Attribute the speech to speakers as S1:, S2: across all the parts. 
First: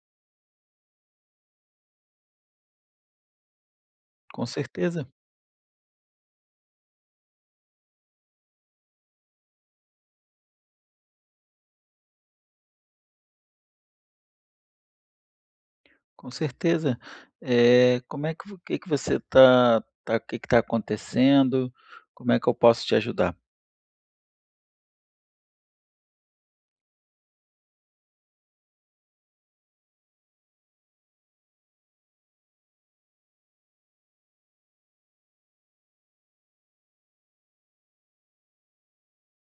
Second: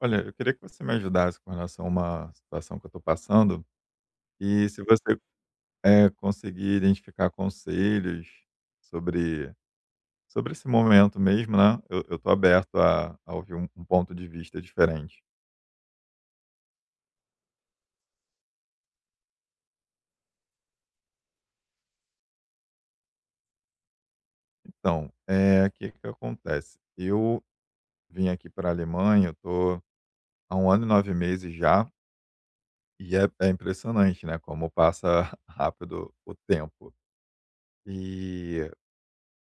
S1: Olha, eu queria que você me ajudasse com relação a uma situação que eu estou passando
S2: Com
S1: e se
S2: certeza,
S1: você conseguir identificar conselhos sobre, sobre esse momento mesmo, né? Eu estou aberto a ouvir um ponto de vista diferente.
S2: com certeza. Como é que vo que você tá acontecendo? Como é que eu posso te ajudar?
S1: Então, é, o que, que acontece? Eu vim aqui para a Alemanha, eu estou há um ano e nove meses já, e é impressionante, né? Como passa rápido o tempo. E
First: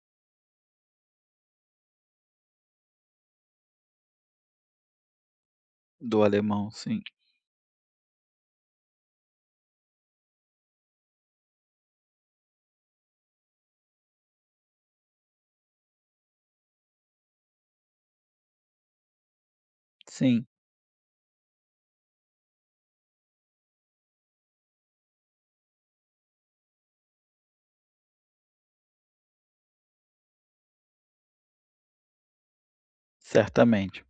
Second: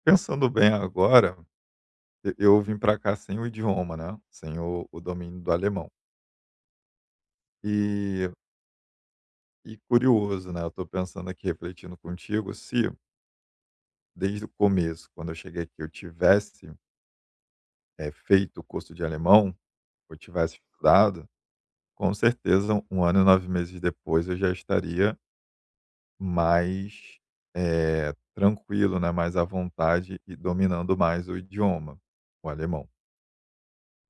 S1: pensando bem agora. E eu vim para cá sem o idioma, né, sem o domínio do alemão.
S2: Do alemão, sim.
S1: E e curioso, né, eu tô pensando aqui, refletindo contigo, se desde o começo, quando eu cheguei aqui, eu tivesse, feito o curso de alemão, ou
S2: Sim,
S1: tivesse estudado, com certeza um ano e 9 meses depois eu já estaria mais, tranquilo, né, mais à vontade e dominando mais o idioma, o alemão.
S2: certamente.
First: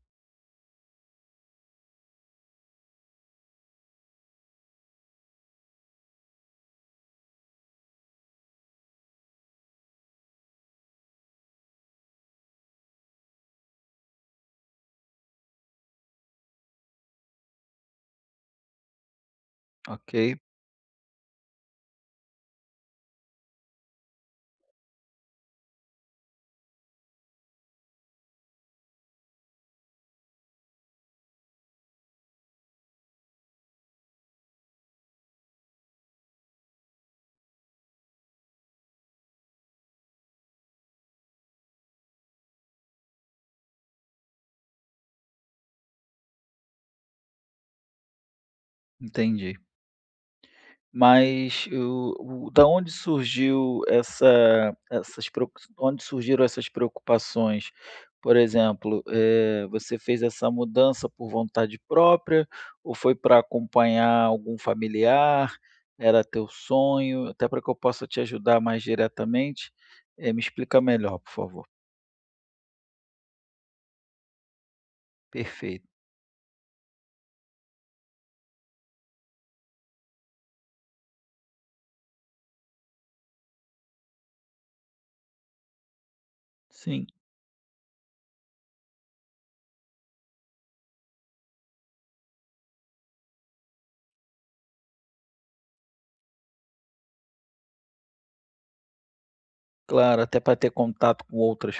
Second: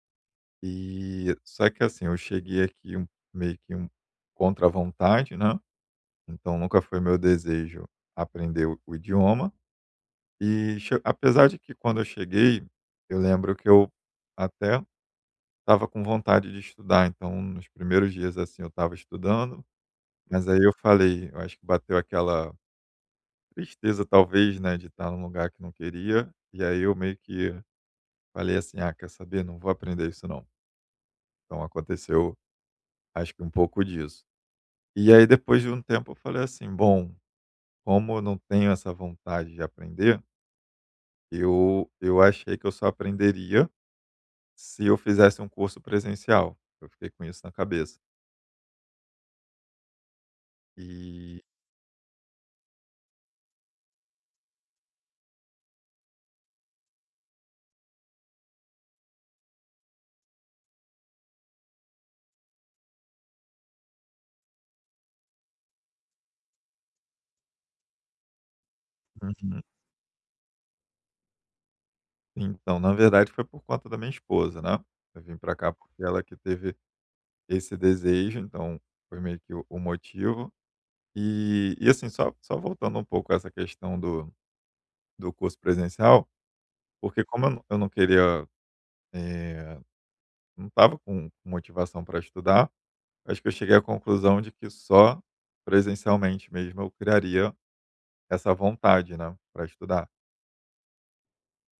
S1: E só que assim, eu cheguei aqui um meio que um contra a vontade, né, então nunca foi meu desejo aprender o idioma e che apesar de que quando eu cheguei, eu lembro que eu até estava com vontade de estudar, então nos primeiros dias, assim, eu estava estudando,
S2: Ok,
S1: mas aí eu falei eu acho que bateu aquela tristeza talvez, né, de estar num lugar que não queria, e aí eu meio que falei assim: "Ah, quer saber? Não vou aprender isso não". Então aconteceu, acho que um pouco disso. E aí depois de um tempo eu falei assim: "Bom, como eu não tenho essa vontade de aprender, eu achei que eu só aprenderia se eu fizesse um curso presencial". Eu fiquei com isso na cabeça.
S2: entendi.
S1: E
S2: Mas o da onde surgiu essa essas preo onde surgiram essas preocupações? Por exemplo, você fez essa mudança por vontade própria ou foi para acompanhar algum familiar? Era teu sonho? Até para que eu possa te ajudar mais
S1: uhum.
S2: diretamente, me explica melhor, por favor.
S1: Então, na verdade foi por conta da minha esposa, né. Eu vim para cá
S2: Perfeito.
S1: porque ela que teve esse desejo, então foi meio que o motivo. E assim, só voltando um pouco a essa questão do do curso presencial,
S2: Sim.
S1: porque como eu não queria, eh não estava com motivação para estudar. Acho que eu cheguei à conclusão de que só presencialmente mesmo eu criaria essa vontade, né, para estudar.
S2: Claro, até para ter contato com outras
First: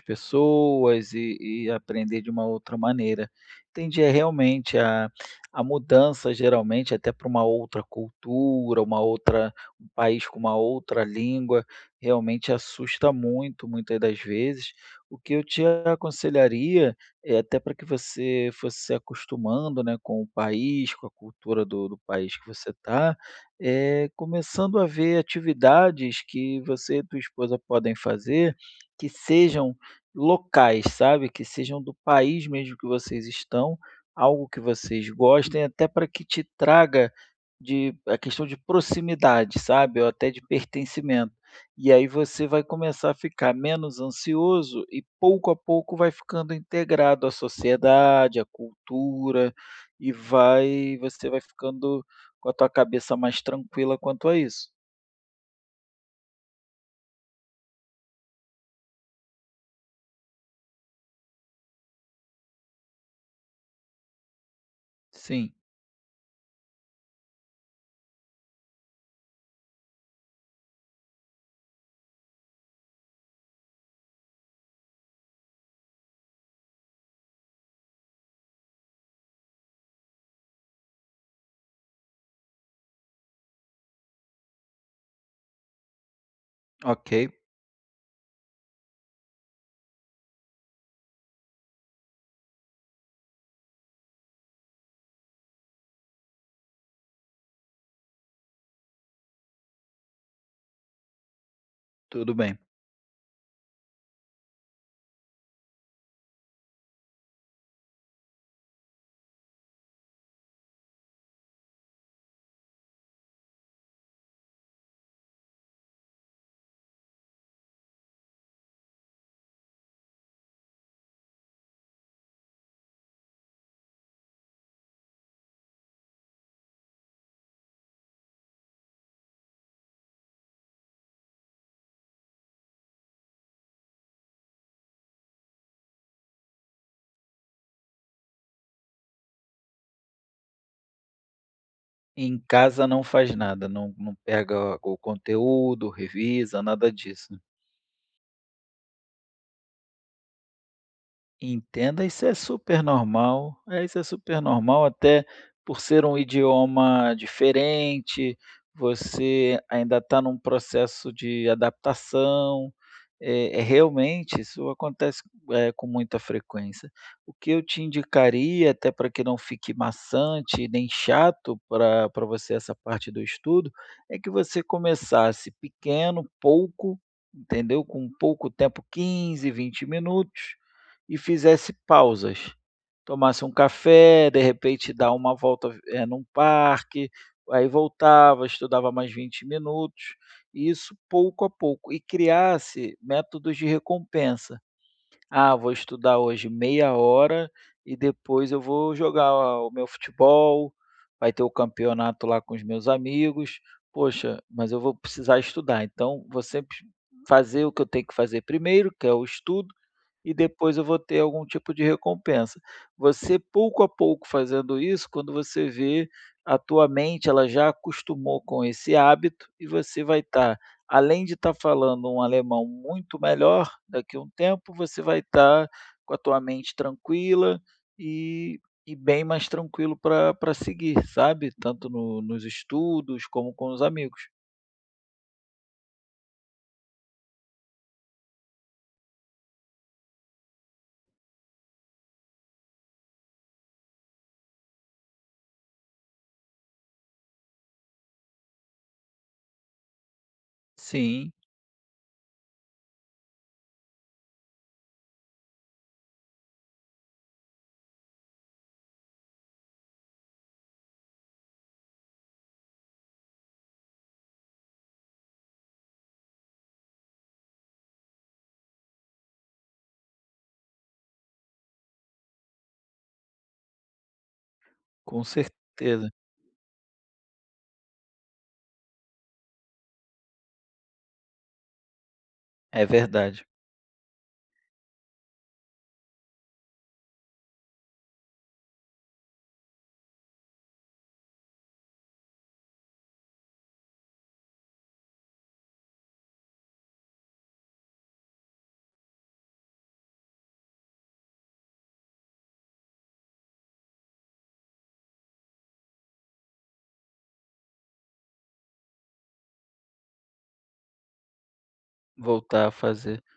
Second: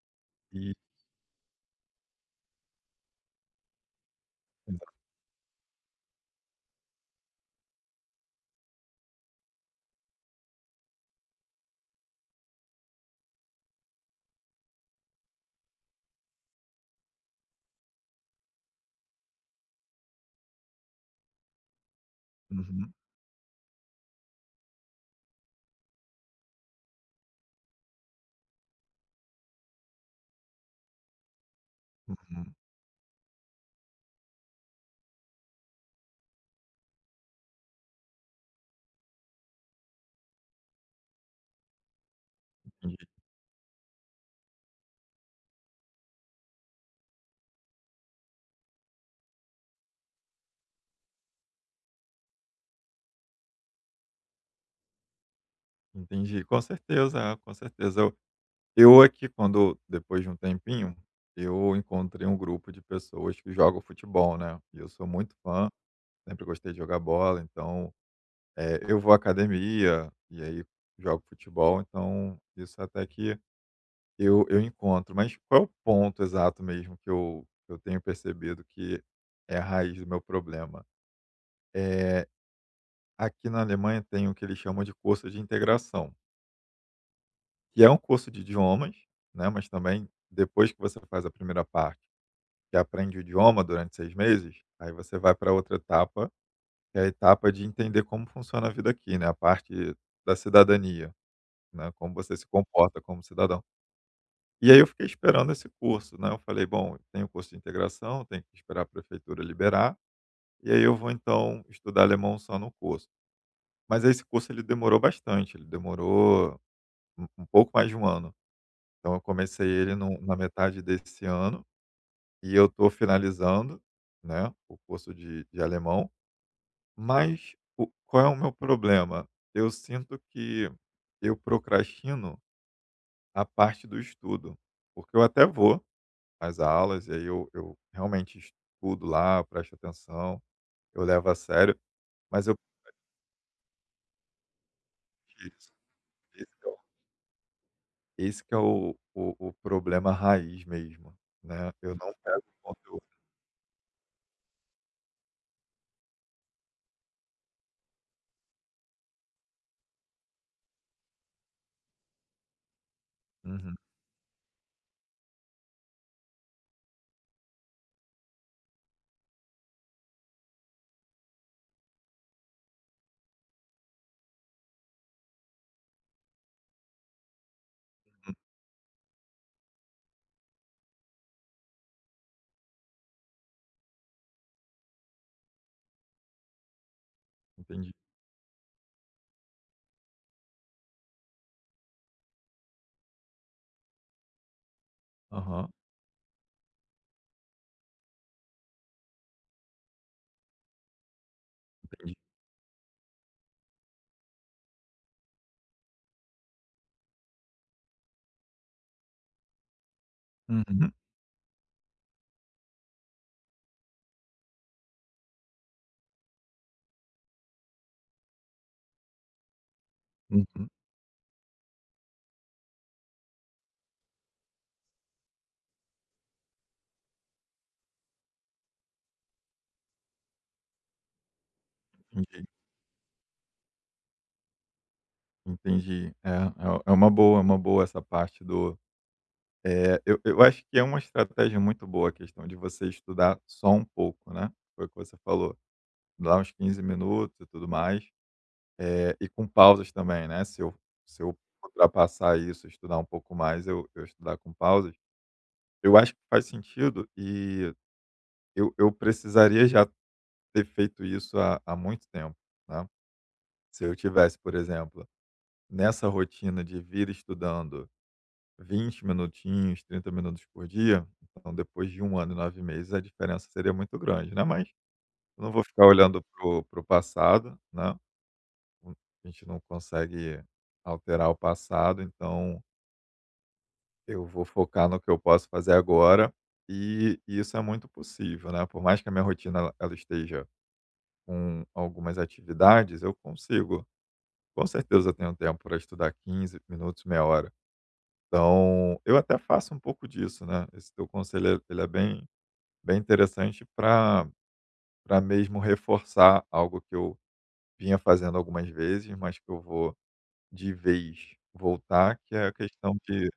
S1: E
S2: pessoas e aprender de uma outra maneira. Entendi, é realmente a mudança geralmente até para uma outra cultura, uma outra um país com uma outra língua, realmente assusta muito, muitas das vezes. O que eu te aconselharia é até para que você fosse se acostumando, né, com o país, com a cultura do país que você
S1: uhum,
S2: está, começando a ver atividades que você e tua esposa podem fazer, que sejam locais, sabe, que sejam do país
S1: uhum.
S2: mesmo que vocês estão, algo que vocês gostem, até para que te traga de a questão de proximidade, sabe, ou até de pertencimento. E aí você vai
S1: Entendi,
S2: começar a ficar menos ansioso e pouco a pouco vai ficando integrado à sociedade, à cultura, e vai você vai ficando com a tua cabeça mais tranquila quanto a isso.
S1: entendi. Com certeza, é, com certeza. Eu aqui quando depois de um tempinho, eu encontrei um grupo de pessoas que jogam futebol, né, e eu sou muito
S2: Sim,
S1: fã, sempre gostei de jogar bola, então, eu vou à academia, e aí jogo futebol, então isso até que eu encontro, mas qual é o ponto exato mesmo que eu tenho percebido que é a raiz do meu problema? Eh, aqui na Alemanha tem o que eles chamam de curso de integração,
S2: ok,
S1: que é um curso de idiomas, né, mas também depois que você faz a primeira parte, que aprende o idioma durante 6 meses, aí você vai para outra etapa, que é a etapa de entender como funciona a vida aqui, né, a parte da cidadania, né, como
S2: tudo
S1: você se
S2: bem.
S1: comporta como cidadão. E aí eu fiquei esperando esse curso, né, eu falei: "Bom, tem o curso de integração, tenho que esperar a prefeitura liberar, e aí eu vou então estudar alemão só no curso". Mas esse curso ele demorou bastante, ele demorou um pouco mais de um ano. Então eu comecei ele no na metade desse ano, e eu estou finalizando, né, o curso de alemão, mas o qual é o meu problema? Eu sinto que eu procrastino a parte do estudo, porque eu até vou as aulas, e aí eu realmente estudo lá, presto atenção, eu levo a sério,
S2: Em
S1: mas eu
S2: casa não faz nada, não pega o
S1: prefiro isso,
S2: conteúdo,
S1: esse
S2: revisa,
S1: que é o
S2: nada disso.
S1: esse que é o problema raiz mesmo, né, eu
S2: Entenda,
S1: não
S2: isso é
S1: pego o
S2: super
S1: conteúdo.
S2: normal. É, isso é super normal, até por ser um idioma diferente, você ainda está num processo de adaptação. É, é
S1: Uhum,
S2: realmente, isso acontece, com muita frequência. O que eu te indicaria, até para que não fique maçante nem chato para você essa parte do estudo, é que você começasse pequeno, pouco, entendeu? Com
S1: uhum,
S2: pouco tempo, 15, 20 minutos. E fizesse pausas. Tomasse um café, de repente dar uma volta, num parque, aí
S1: entendi.
S2: voltava, estudava mais 20 minutos, e isso pouco a pouco. E criasse métodos de recompensa. "Ah,
S1: Aham,
S2: vou estudar hoje meia hora e depois eu vou jogar o meu futebol, vai ter o
S1: entendi.
S2: campeonato lá com os meus amigos. Poxa, mas eu vou precisar estudar", então vou sempre fazer o que eu tenho que fazer primeiro, que é o estudo, e depois eu
S1: Uhum,
S2: vou ter algum tipo de recompensa. Você pouco a pouco fazendo isso, quando você vê, a tua mente ela já acostumou com esse hábito e você vai estar,
S1: uhum,
S2: além de estar falando um alemão muito melhor daqui a um tempo, você vai estar com a tua mente tranquila e, e bem mais tranquilo para seguir, sabe? Tanto no- nos
S1: entendi,
S2: estudos como com os amigos.
S1: entendi. É, é uma boa, é uma boa essa parte do é eu acho que é uma estratégia muito boa a questão de você estudar só um pouco, né, foi o que você falou, dar uns 15 minutos e tudo mais. E com pausas também, né, se eu se
S2: Sim,
S1: eu uhum. Ultrapassar isso, estudar um pouco mais, eu estudar com pausas, eu acho que faz sentido e eu precisaria já ter feito isso há muito tempo, né. Se eu tivesse, por exemplo, nessa rotina de vir estudando 20 minutinhos, 30 minutos por dia, então depois de um ano e 9 meses a diferença seria muito grande, né, mas
S2: com
S1: eu não vou ficar
S2: certeza.
S1: olhando para o passado, né, a gente não consegue alterar o passado, então
S2: É verdade.
S1: eu vou focar no que eu posso fazer agora, e isso é muito possível, né, por mais que a minha rotina ela esteja com algumas atividades, eu consigo. Com certeza eu tenho tempo para estudar 15 minutos, meia hora. Então, eu até faço um pouco disso, né, esse teu conselho ele é bem interessante para para mesmo reforçar algo que eu vinha fazendo algumas vezes, mas que eu vou de vez voltar, que é a
S2: Voltar a
S1: questão
S2: fazer.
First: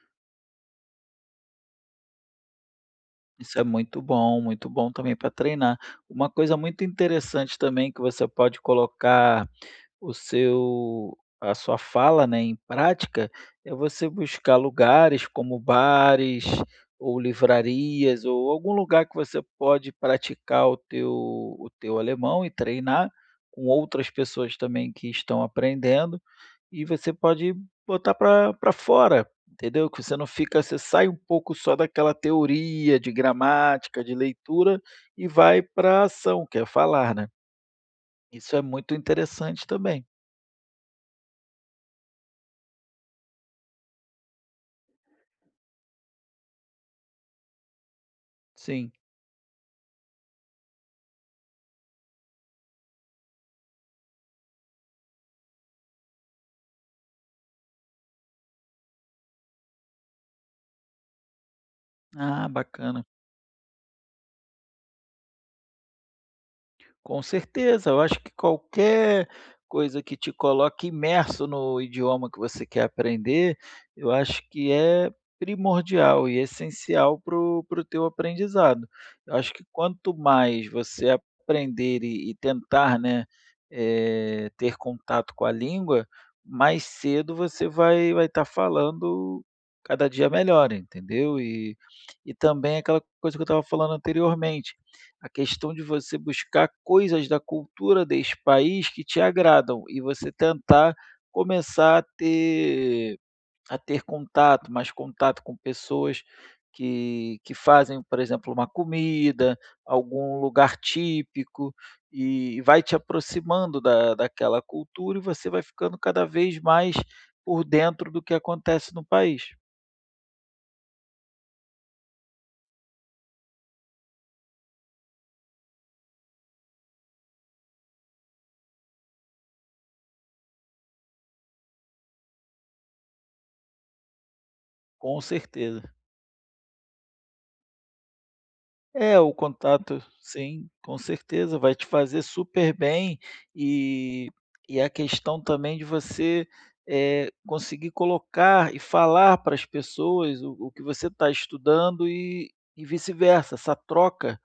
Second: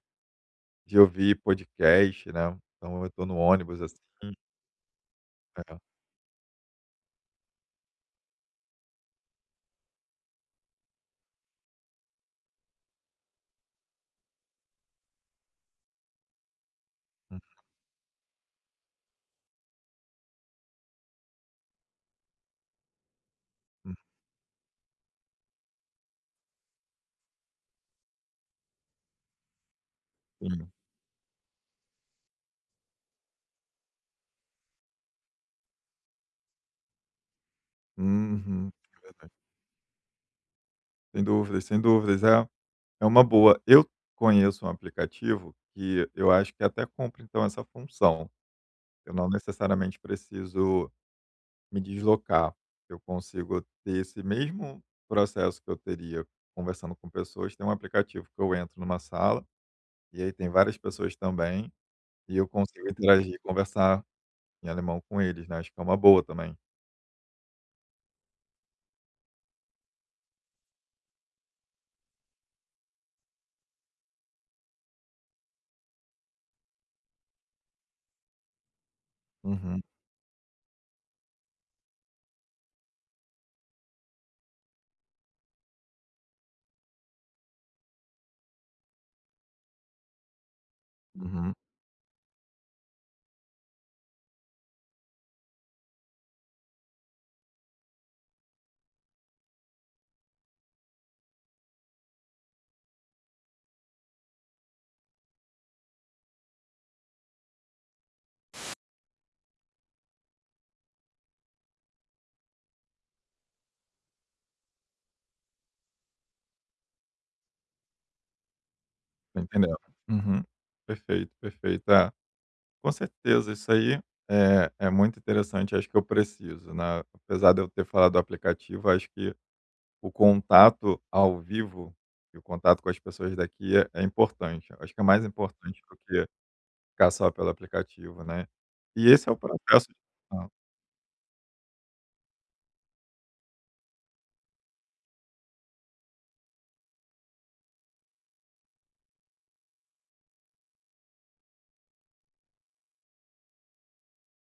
S1: de ouvir podcast, né. Então eu estou no
S2: Isso é
S1: ônibus, assim
S2: muito bom também para
S1: é,
S2: treinar. Uma coisa muito interessante também que você pode colocar o seu a sua fala, né, em prática, é você buscar lugares como bares ou livrarias ou algum lugar que você pode praticar o teu alemão e treinar com
S1: uhum,
S2: outras pessoas também que estão aprendendo. E você pode botar para fora, entendeu? Que você não fica
S1: sim.
S2: você sai um pouco só daquela teoria de gramática, de leitura e vai para ação, que é falar, né. Isso é
S1: Uhum,
S2: muito
S1: é verdade.
S2: interessante também.
S1: Sem dúvidas, sem dúvidas. É uma boa. Eu conheço um aplicativo que eu acho que até cumpre, então, essa função.
S2: Sim.
S1: Eu não necessariamente preciso me deslocar. Eu consigo ter esse mesmo processo que eu teria conversando com pessoas. Tem um aplicativo que eu entro numa sala, e aí tem várias pessoas também, e eu
S2: Ah,
S1: consigo
S2: bacana.
S1: interagir e conversar em alemão com eles, né, acho que é uma boa também.
S2: Com certeza, eu acho que qualquer coisa que te coloque imerso no idioma que você quer aprender, eu acho que é primordial e essencial para o teu aprendizado. Eu acho que
S1: Uhum,
S2: quanto mais você aprender e tentar, né, ter contato com a língua, mais cedo você vai estar falando cada dia melhor, entendeu?
S1: uhum.
S2: E também aquela coisa que eu estava falando anteriormente a questão de você buscar coisas da cultura desse país que te agradam e você tentar começar a ter contato, mais contato com pessoas que fazem, por exemplo, uma comida, algum lugar típico, e vai te aproximando da daquela cultura e você vai ficando cada vez mais por dentro do que acontece no
S1: Tô
S2: país,
S1: entendendo. Uhum. Perfeito, perfeito. É, com certeza, isso aí é muito interessante. Acho que eu preciso, né? Apesar de eu ter falado do aplicativo, acho que o contato ao vivo e o contato com as pessoas daqui é importante. Acho que é
S2: com
S1: mais importante
S2: certeza.
S1: do que ficar só pelo aplicativo, né? E
S2: É,
S1: esse é
S2: o
S1: o processo.
S2: contato,
S1: Ah,
S2: sim, com certeza, vai te fazer super bem e, e a questão também de você conseguir colocar e falar para as pessoas o que você está estudando e vice-versa. Essa troca,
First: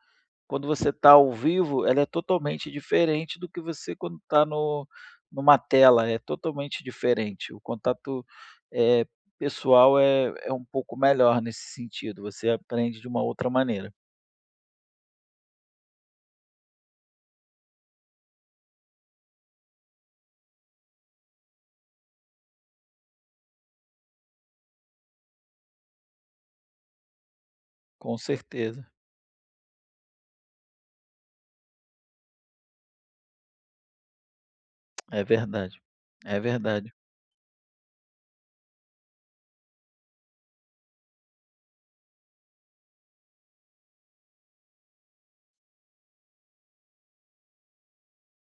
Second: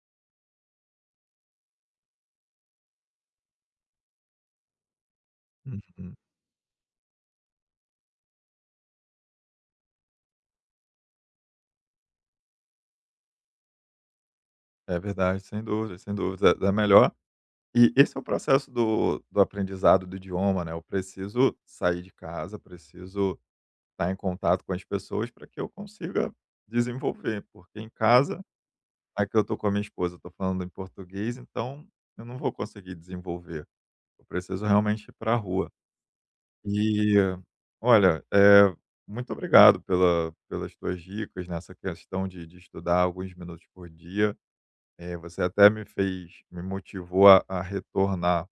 S2: quando você está ao vivo, ela é totalmente diferente do que você quando está no, numa tela,
S1: uhum.
S2: é totalmente diferente. O contato eh, pessoal é, é um pouco melhor nesse sentido, você aprende de uma outra maneira.
S1: É verdade, sem dúvida, sem dúvida. É melhor. E esse é o processo do, do aprendizado do idioma, né? Eu preciso sair de casa, preciso estar em contato com as pessoas para que eu consiga desenvolver, porque em
S2: Com
S1: casa,
S2: certeza,
S1: aqui eu estou com a minha esposa, eu estou falando em português, então eu não vou conseguir desenvolver. Eu preciso realmente ir
S2: é
S1: para a rua.
S2: verdade, é verdade,
S1: E olha, é muito obrigado pela, pelas tuas dicas nessa questão de estudar alguns minutos por dia. Você até me fez, me motivou a retornar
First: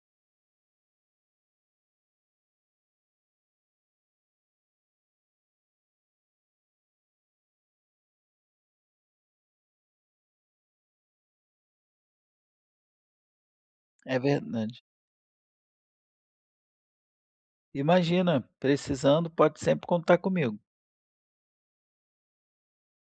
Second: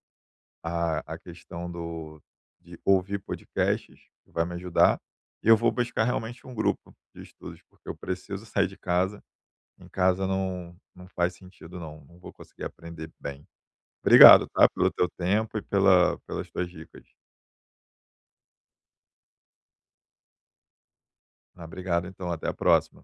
S1: a questão do de ouvir podcasts, que vai me ajudar, e eu vou buscar realmente um grupo de estudos, porque eu preciso sair de casa, em casa não faz sentido não, não vou conseguir aprender bem.
S2: é
S1: Obrigado, tá,
S2: verdade.
S1: pelo teu tempo e pelas tuas dicas.
S2: Imagina, precisando pode sempre contar comigo.
S1: Ah, obrigado então, até a próxima.